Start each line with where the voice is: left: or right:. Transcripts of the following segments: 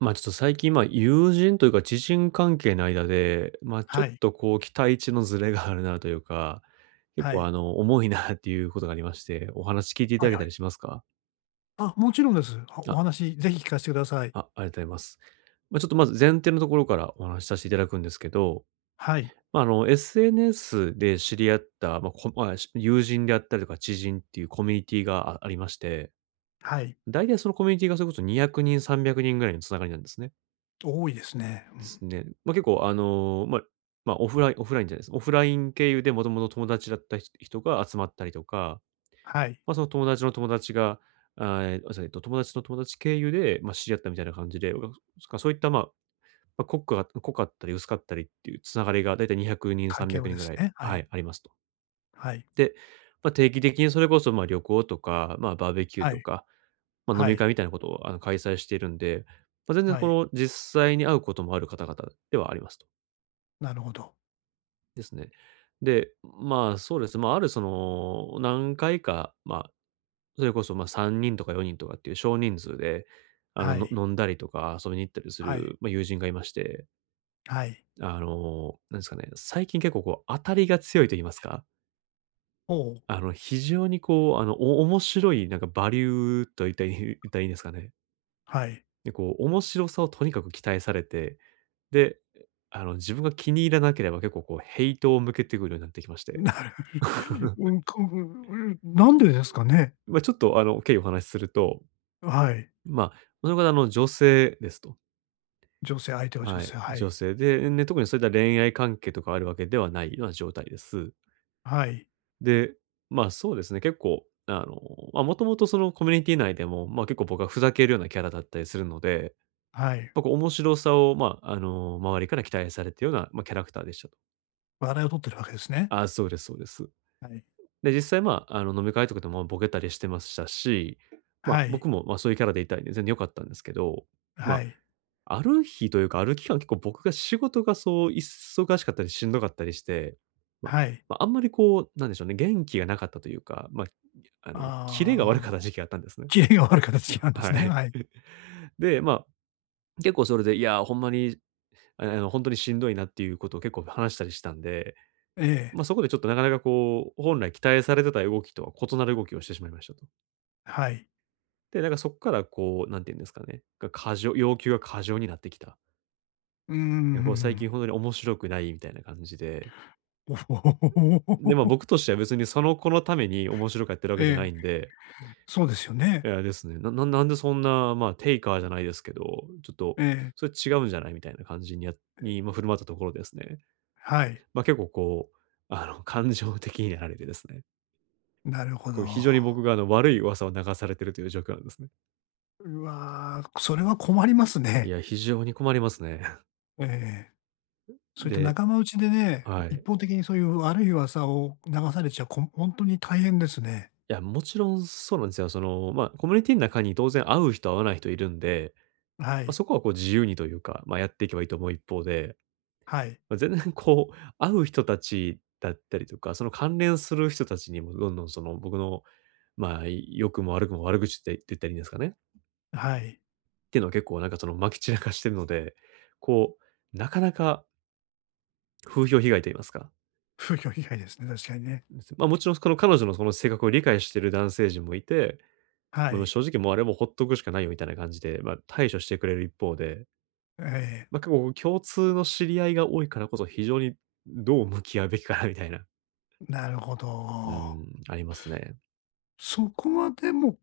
right: ちょっと最近、友人というか、知人関係の間で、ちょ
left: は
right: っ
left: い。
right: とこう期待値のズレがあるなというか、結
left: は
right: 構
left: い。
right: 重いなっていうことがありまして、お話聞いていた
left: はい
right: だけ
left: は
right: た
left: い。
right: りしますか？
left: あ、もちろんです。あ、お
right: あ、
left: 話ぜひ聞かせてください。
right: ありがとうございます。まあ、ちょっとまず前提のところからお話しさせていただくんですけど、
left: はい。
right: まあ、あの SNS で知り合った、ま、こまあ、し友人であったりとか知人っていうコミュニティがありまして、
left: はい。
right: 大体そのコミュニティがそれこそ200人300人ぐらいのつながりなんですね。
left: 多いですね。う
right: で
left: ん。
right: すね。まあ、結構あの、オフラインじゃないです。オフライン経由でもともと友達だった人が集まったりとか、
left: はい。
right: まあ、友達の友達経由で、まあ、知り合ったみたいな感じで、僕はそっか、そういった、まあ、まあ、濃くが濃かったり薄かったりっていうつながりがだいたい200人、
left: 関係
right: 300
left: をで
right: 人ぐ
left: す
right: らい、
left: ね。は
right: は
left: い。
right: い、ありますと。
left: はい。
right: で、まあ、定期的にそれこそ、ま、旅行とか、まあ、バーベキュー
left: は
right: と
left: い。
right: か、まあ、飲
left: は
right: み
left: い。
right: 会みたいなことを、あの、開催しているんで、まあ、全然
left: は
right: こ
left: い。
right: の実際に会うこともある方々ではあります。
left: なるほど。
right: ですね。で、まあ、そうですね、まあ、あるその、何回か、まあ、それこそ、ま、3人とか4人とかっていう少人数で、あの、
left: は
right: の
left: い。
right: 飲んだりとか遊びに行ったりす
left: はい。
right: る、まあ、友人がいまして、
left: はい。
right: あの、なんですかね、最近結構こう当たりが強いと言いますか、
left: ほ
right: あ
left: う。
right: の、非常にこう、あの、お面白いなんかバリューと言ったらいい言ったらいいんですかね。
left: はい。
right: で、こう面白さをとにかく期待されて、で、あの、自分が気に入らなければ結構こうヘイトを向けてくるようになってきまして。
left: なる う ん、なんでですかね？
right: まあ、ちょっと、あの、経緯をお話しすると、
left: はい。
right: まあ、その方、あの、女性ですと。
left: 女性相手は女
right: はい、
left: 性、はい。
right: 女性で、ね、特にそういった恋愛関係とかあるわけではないような状態です。
left: はい。
right: で、ま、そうですね、結構、あの、ま、もともとそのコミュニティ内でも、ま、結構僕はふざけるようなキャラだったりするので、
left: はい。
right: まあ、こう面白さを、まあ、あの、周りから期待されてるような、まあ、キャラクターでしたと。
left: 笑いを取ってるわけですね。
right: あ、そうですそうです。
left: はい。
right: で、実際、まあ、あの、飲み会とかでもまボケたりしてましたし、ま、
left: はい。
right: 僕も、ま、そういうキャラでいたいんで全然良かったんですけど、
left: は
right: ま
left: い。
right: ある日というか、ある期間、結構僕が仕事が忙しかったりしんどかったりして、ま、
left: はい。
right: ま、あんまりこう、なんでしょうね、元気がなかったというか、ま、あの、キレが悪
left: ああ、
right: かった時期があったんですね。
left: キレが悪い形 なん
right: あ、
left: です
right: は
left: ね。
right: い。
left: はい。
right: で、ま、結構それで、いや、ほんまに、あの、ほんとにしんどいなっていうことを結構話したりしたんで、
left: ええ。
right: ま、そこでちょっとなかなかこう、本来期待されてた動きとは異なる動きをしてしまいましたと。
left: はい。
right: で、なんかそっからこう、何て言うんですかね、が過剰要求が過剰になってきた。
left: うー
right: いや、こう最近
left: ん。
right: ほんとに面白くないみたいな感じで
left: お
right: で、ま、
left: お。
right: 僕としては別にその子のために面白くやってる わけじゃな
left: ええ。
right: いんで、
left: そうですよね。
right: いやですね、なんでそんな、まあ、テイカーじゃないですけど、ちょっと、
left: え
right: それ違うんじゃないみたいな感じに
left: え。え、
right: まあ、振る舞ったところですね、
left: はい。
right: ま、結構こう、あの、感情的になられてですね、
left: なるほ
right: こ
left: ど。
right: う非常に僕があの悪い噂を流されてるという状況なんですね。
left: うわ、それは困ります
right: い
left: ね。
right: や、非常に困りますね。
left: ええ。そういった
right: で
left: 仲間内でね、
right: は
left: 一
right: い。
left: 方的にそういう悪い噂を流されちゃ、こんほんとに大変ですね。
right: いや、もちろんそうなんですよ。その、まあ、コミュニティの中に当然会う人会わない人いるんで、
left: は
right: まあ、
left: い。
right: そこはこう自由にというか、まあ、やっていけばいいと思う一方で
left: はい。
right: ま、全然こう、会う人たちだったりとか、その関連する人たちにもどんどんその僕の、まあ、良くも悪くも悪口って言ったらいいんですかね、っ
left: はい。
right: ていうのは結構なんかその撒き散らかしてるので、こう、なかなか風評被害と言いますか。
left: 風評被害ですね、確かにね。
right: ま、もちろんこの彼女のその性格を理解している男性陣もいて、
left: は
right: まあ、
left: い。
right: 正直もうあれもほっとくしかないよみたいな感じで、ま、対処してくれる一方で、
left: え
right: ま、結構共通の知り合いが多いからこそ非常にどう向き合うべきかなみたいな、
left: え、なるほ
right: う
left: ど。
right: ん、ありますね。
left: そこはでも、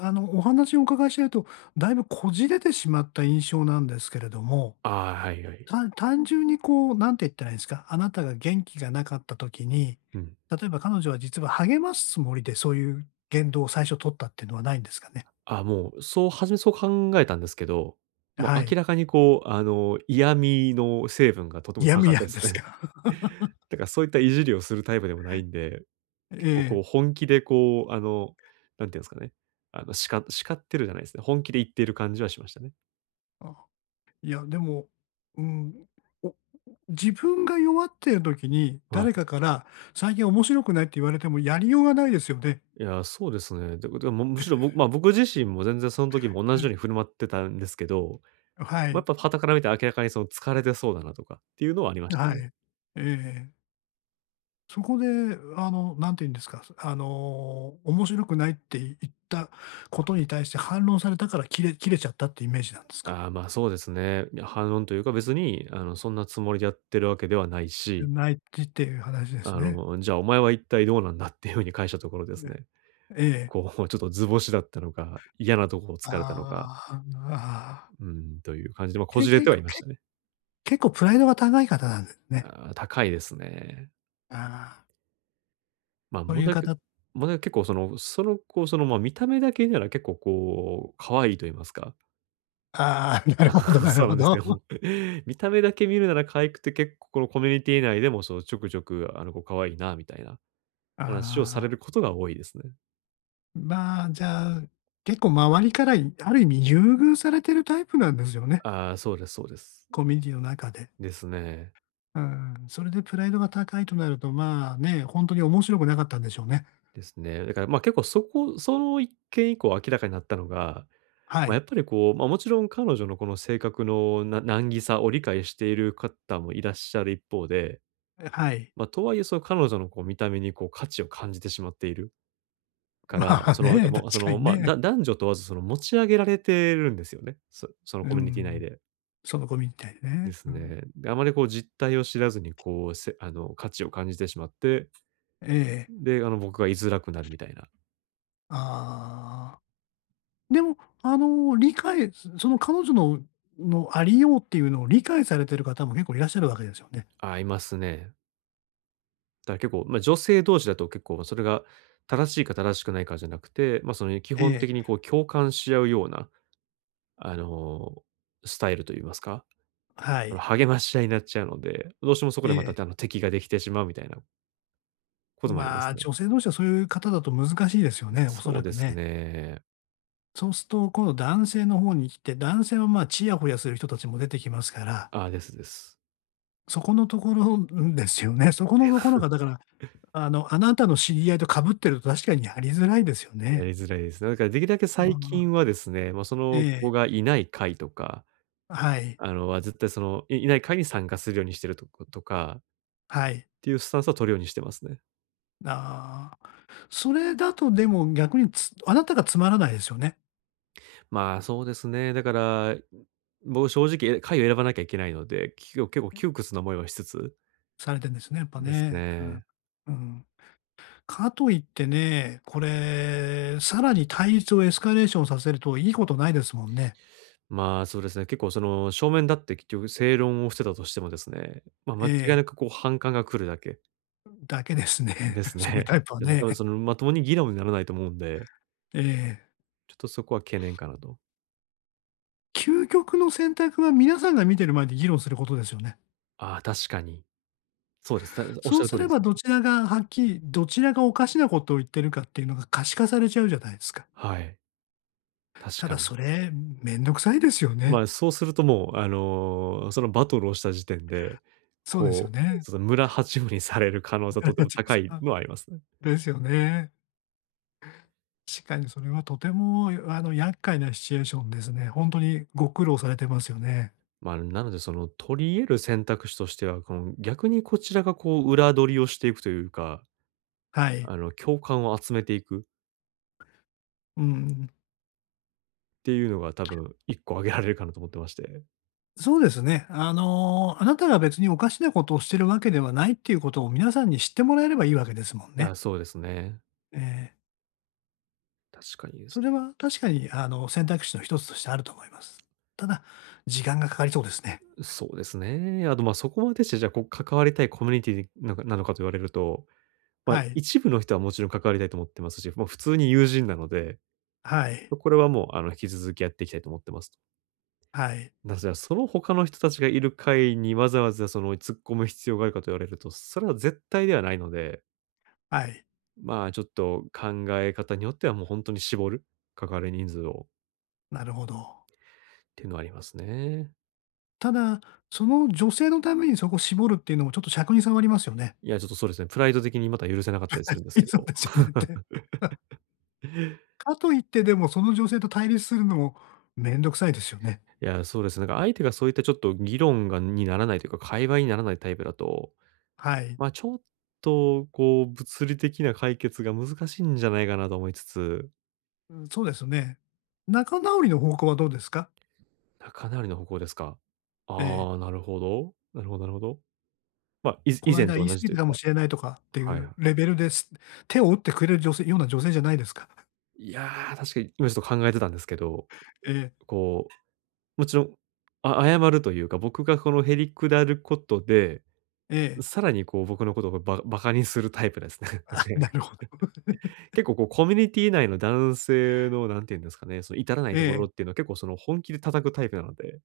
left: あの、お話をお伺いしていると、だいぶこじれてしまった印象なんですけれども、
right: ああ、はいはい。
left: た単純にこう、なんて言ったらいいんですか、あなたが元気がなかった時に、
right: うん。
left: 例えば彼女は実は励ますつもりで、そういう言動を最初取ったっていうのはないんですかね？
right: あ、もう、初めそう考えたんですけど、もう
left: は
right: 明
left: い。
right: らかにこう、あの、嫌味の成分がとても
left: 嫌
right: 高
left: 味
right: かっ
left: な
right: たで
left: ん
right: す
left: です
right: ね。
left: か？
right: だからそういったいじりをするタイプでもないんで、
left: え
right: 結構こう
left: え。
right: 本気でこう、あの、なんていうんですかね、あの、叱ってるじゃないですね。本気で言っている感じはしましたね。
left: あ、いや、でも、うん、お自分が弱っている時に、
right: は
left: 誰
right: い。
left: かから「最近面白くない」って言われてもやりようがないですよね。
right: いや、そうですね。で、でも、むしろ僕自身も全然その時も同
left: う
right: じよ
left: ん。
right: うに振る舞ってたんですけど、
left: は
right: まあ、
left: い。
right: やっぱ傍から見て明らかにその疲れてそうだなとかっていうのはありました
left: は
right: ね。
left: い。ええ。そこで、あの、なんて言うんですか、あの、面白くないって言ったことに対して反論されたから切れちゃったってイメージなんですか？
right: ああ、まあ、そうですね。いや、反論というか、別に、あの、そんなつもりでやってるわけではない
left: な
right: し、
left: 泣いてっていう話です
right: あ
left: ね。
right: の、じゃあお前は一体どうなんだっていうふうに返したところです
left: で、
right: ね。
left: ええ。
right: こう、ちょっと図星だったのか、嫌なとこを突かれたのか、
left: ああ。ああ。
right: うん、という感じで、ま、こ
left: け
right: じれ
left: けけ
right: てはいましたね。
left: 結構プライドが高い方なんですね。
right: ああ、高いですね。
left: ああ、
right: ま、
left: そう
right: 問
left: いう
right: 題け
left: 方
right: 問題は結構その、その子、その、ま、見た目だけなら結構こう、可愛いと言いますか。
left: ああ、なるほどな
right: そ
left: る
right: うな
left: ほ
right: んです
left: ど。
right: よ。見た目だけ見るなら可愛くて、結構このコミュニティ内でも、そう、ちょくちょく、あのこう可愛いなみたいな
left: あ
right: 話をされる
left: あ。
right: ことが多いですね。
left: まあ、じゃあ、結構周りからある意味優遇されてるタイプなんですよね、
right: ああ、そうですそうです。
left: コミュニティの中で。
right: ですね。
left: うん、それでプライドが高いとなると、まあ、ね、ほんとに面白くなかったんでしょうね。
right: ですね。だから、ま、結構そこその一件以降明らかになったのが、
left: は
right: まあ、や
left: い。
right: っぱりこう、ま、もちろん彼女のこの性格のな難儀さを理解している方もいらっしゃる一方で、
left: え、はい。
right: ま、とはいえその彼女のこう見た目にこう価値を感じてしまっている か
left: ま
right: ら、
left: あ
right: そのなんか
left: ね、確
right: もう、そ
left: か
right: の、
left: に
right: ま、
left: ね。
right: だ男女問わずその持ち上げられてるんですよね。その
left: う
right: コミュニティ内
left: ん、
right: で。
left: その子みたい
right: で
left: ね。
right: す
left: うん。
right: ね。で、あまりこう実態を知らずにこう、せあの、価値を感じてしまって
left: ええええ。
right: で、あの、僕が居づらくなるみたいな。
left: ああ。でも、あの、理解すその彼女ののありようっていうのを理解されてる方も結構いらっしゃるわけですよね。
right: あ、いますね。だから結構、まあ、女性同士だと結構それが正しいか正しくないかじゃなくて、まあ、基
left: え
right: 本的
left: え、
right: にこう共感し合うような、あの、スタイルと言いますか、
left: はい。
right: 励まし合いになっちゃうので、どうしてもそこ
left: え
right: でま
left: え。
right: た、敵ができてしまうみたいなこともありま
left: ま
right: す
left: あ、
right: ね。
left: 女性同士はそういう方だと難しいですよね、おそ
right: そう
left: ら
right: で
left: く
right: す
left: ね。
right: ね。
left: そうすると、今度男性の方に来て、男性は、まあ、ちやほやする人たちも出てきますから、
right: あ、ですです。
left: そこのところですよね。そこのところがだから、あの、あなたの知り合いと被ってると確かにやりづらいですよ
right: や
left: ね。
right: りづらいですね。だからできるだけ
left: あ
right: 最
left: あ。
right: 近はですね、まあそ
left: え
right: の
left: え。
right: 子がいない会とか、
left: はい。
right: 絶対いない会に参加するようにしてるとことか
left: はい。
right: っていうスタンスは取るようにしてますね。
left: ああ、それだとでも逆につあなたがつまらないですよね。
right: まあ、そうですね。だから、僕正直、会を選ばなきゃいけないので、結構窮屈な思いはしつつ
left: されてんですね、やっぱ
right: です
left: ね。
right: ね。
left: うん。うん。かといってね、これ、さらに対立をエスカレーションさせるといいことないですもんね。
right: まあ、そうですね、結構その正面だって結局正論をしてたとしてもですね、ま、
left: え
right: 間違いなく
left: え。
right: こう反感が来るだけ
left: だけですね。
right: で す
left: そういう
right: ね。
left: タイ プは
right: なんで多分
left: ね。
right: そのまともに議論にならないと思うんで、
left: ええ。
right: ちょっとそこは懸念かなと。
left: 究極の選択は皆さんが見てる前で議論することですよね。
right: ああ、確かに。そうです。おっ
left: そ
right: しゃ
left: う
right: る
left: す
right: 通り
left: れ
right: です
left: ば
right: ね。
left: どちらがはっきり、どちらがおかしなことを言ってるかっていうのが可視化されちゃうじゃないですか。
right: はい、確
left: ただ
right: かに。
left: それ、めんどくさいですよ
right: ま
left: ね。
right: あ、そうするともう、そのバトルをした時点で、
left: そうですよ
right: こう、
left: ね。
right: その村八分にされる可能性はとても高い のはありますね。
left: ですよね。確かにそれはとても、あの、厄介なシチュエーションですね。本当にご苦労されてますよね。
right: まあ、なのでその取り得る選択肢としては、この逆にこちらがこう裏取りをしていくというか、
left: はい。
right: 共感を集めていくっ
left: うん。
right: ていうのが多分1個挙げられるかなと思ってまして。
left: そうですね。あの、あなたが別におかしなことをしてるわけではないっていうことを皆さんに知ってもらえればいいわけですもん
right: い
left: ね。
right: や、そうですね。
left: ええ、
right: 確かにで
left: そ
right: す。
left: れは確かに、あの、選択肢の一つとしてあると思います。ただ、時間がかかりそうですね。
right: そうですね。あと、まあ、そこまでしてじゃあこう関わりたいコミュニティなのかと言われると、まあ、
left: はい。
right: 一部の人はもちろん関わりたいと思ってますし、もう普通に友人なので、
left: はい。
right: まこれはもう、引き続きやっていきたいと思ってますと。
left: はい。
right: なぜその他の人たちがいる会にわざわざその突っ込む必要があるかと言われると、それは絶対ではないので、
left: はい。
right: まあ、ちょっと考え方によってはもう本当に絞る、関わり人数を
left: なるほど。
right: っていうのはありますね。
left: ただ、その女性のためにそこ絞るっていうのもちょっと尺に触りますよね。
right: いや、ちょっとそうですね、プライド的にまた許せなかったりするんで す
left: い
right: け
left: そう
right: ど。
left: ですよねって。かといってでもその女性と対立するのもめんどくさいですよね。
right: いや、そうですね、なんか相手がそういったちょっと議論がにならないというか、会話にならないタイプだと、
left: はい。
right: まあ、ちょっとこう、物理的な解決が難しいんじゃないかなと思いつつ、
left: うん、そうですね。仲直りの方向はどうですか？
right: あ、かなりの歩行ですか。
left: ええ、
right: ああ、なるほど。なるほどなるほど。まあ、
left: こ
right: 以
left: の
right: 前
left: 間
right: と
left: 言い
right: 同
left: 過
right: じ
left: ぎ
right: と
left: た
right: いう
left: かも
right: か、
left: しれないとかってい
right: はいは
left: う
right: い。
left: レベルです。手を打ってくれる女性ような女性じゃないですか？
right: いやー、確かに今ちょっと考えてたんですけど、
left: ええ。
right: こう、もちろん、謝るというか、僕がこのへりくだることで、
left: ええ。
right: さらにこう僕のことをババカにするタイプですね、間
left: あ、
right: 違いな
left: な
right: く。
left: るほど。
right: 結構こうコミュニティ内の男性の、んていうんですかね、その至らな
left: え
right: いところ
left: え、
right: っていうのは結構その本気で叩くタイプなので、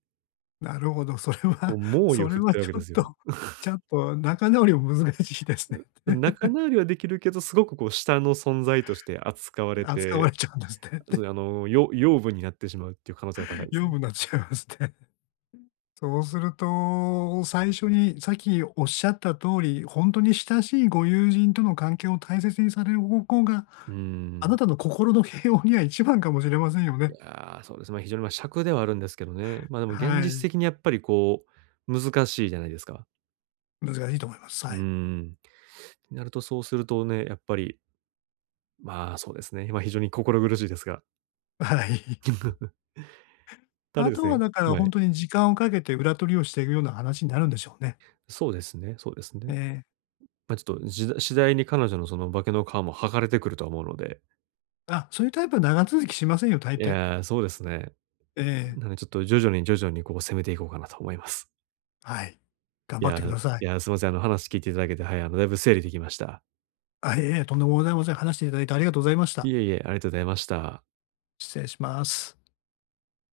left: なるほど。それ
right: こ
left: は
right: う猛威
left: そ
right: を
left: れ
right: 振るっ
left: は
right: てるわ
left: ち
right: け
left: ょ
right: で
left: っ
right: す
left: と、
right: よ。
left: ちょっと仲直りも難しいですね。
right: 仲 直りはできるけど、すごくこう下の存在として扱われ
left: 扱わ
right: て、
left: れちゃうんですねって。
right: そう養分になってしまうっていう可能性が高い です
left: 養
right: ね。
left: 分になっちゃいますね。そうすると、最初にさっきおっしゃった通り、ほんとに親しいご友人との関係を大切にされる方向が
right: うー
left: あ
right: ん。
left: なたの心の平穏には一番かもしれませんよ
right: い
left: ね。
right: や、そうですね、ま、非常に、ま、癪ではあるんですけどね。ま、でも現
left: は
right: 実
left: い。
right: 的にやっぱりこう、難しいじゃないですか。
left: 難しいと思います。は
right: うー
left: い。
right: ん。なると、そうするとね、やっぱり、まあ、そうですね、ま、非常に心苦しいですが、
left: はい。
right: ただ
left: あ
right: です
left: とは
right: ね、
left: だから
right: は
left: ほん
right: い。
left: とに時間をかけて裏取りをしていくような話になるんでしょうね。
right: そうですねそうです
left: え
right: ね。
left: え。
right: ま、ちょっと、次第に彼女のその化けの皮も剥がれてくるとは思うので、
left: あ、そういうタイプは長続きしませんよ、大
right: い
left: 抵。
right: やー、そうですね。
left: ええ。
right: なのでちょっと徐々に徐々にこう攻めていこうかなと思います。
left: はい。頑
right: い
left: 張っ
right: や
left: てく
right: ー、
left: ださい。
right: いや、すいません。あの話聞いていただけて、はい、あのだいぶ整理できました。
left: あ、いえいえ、とんでもございません。話していただいてありがとうございました。
right: いえいえ、ありがとうございました。
left: 失礼します。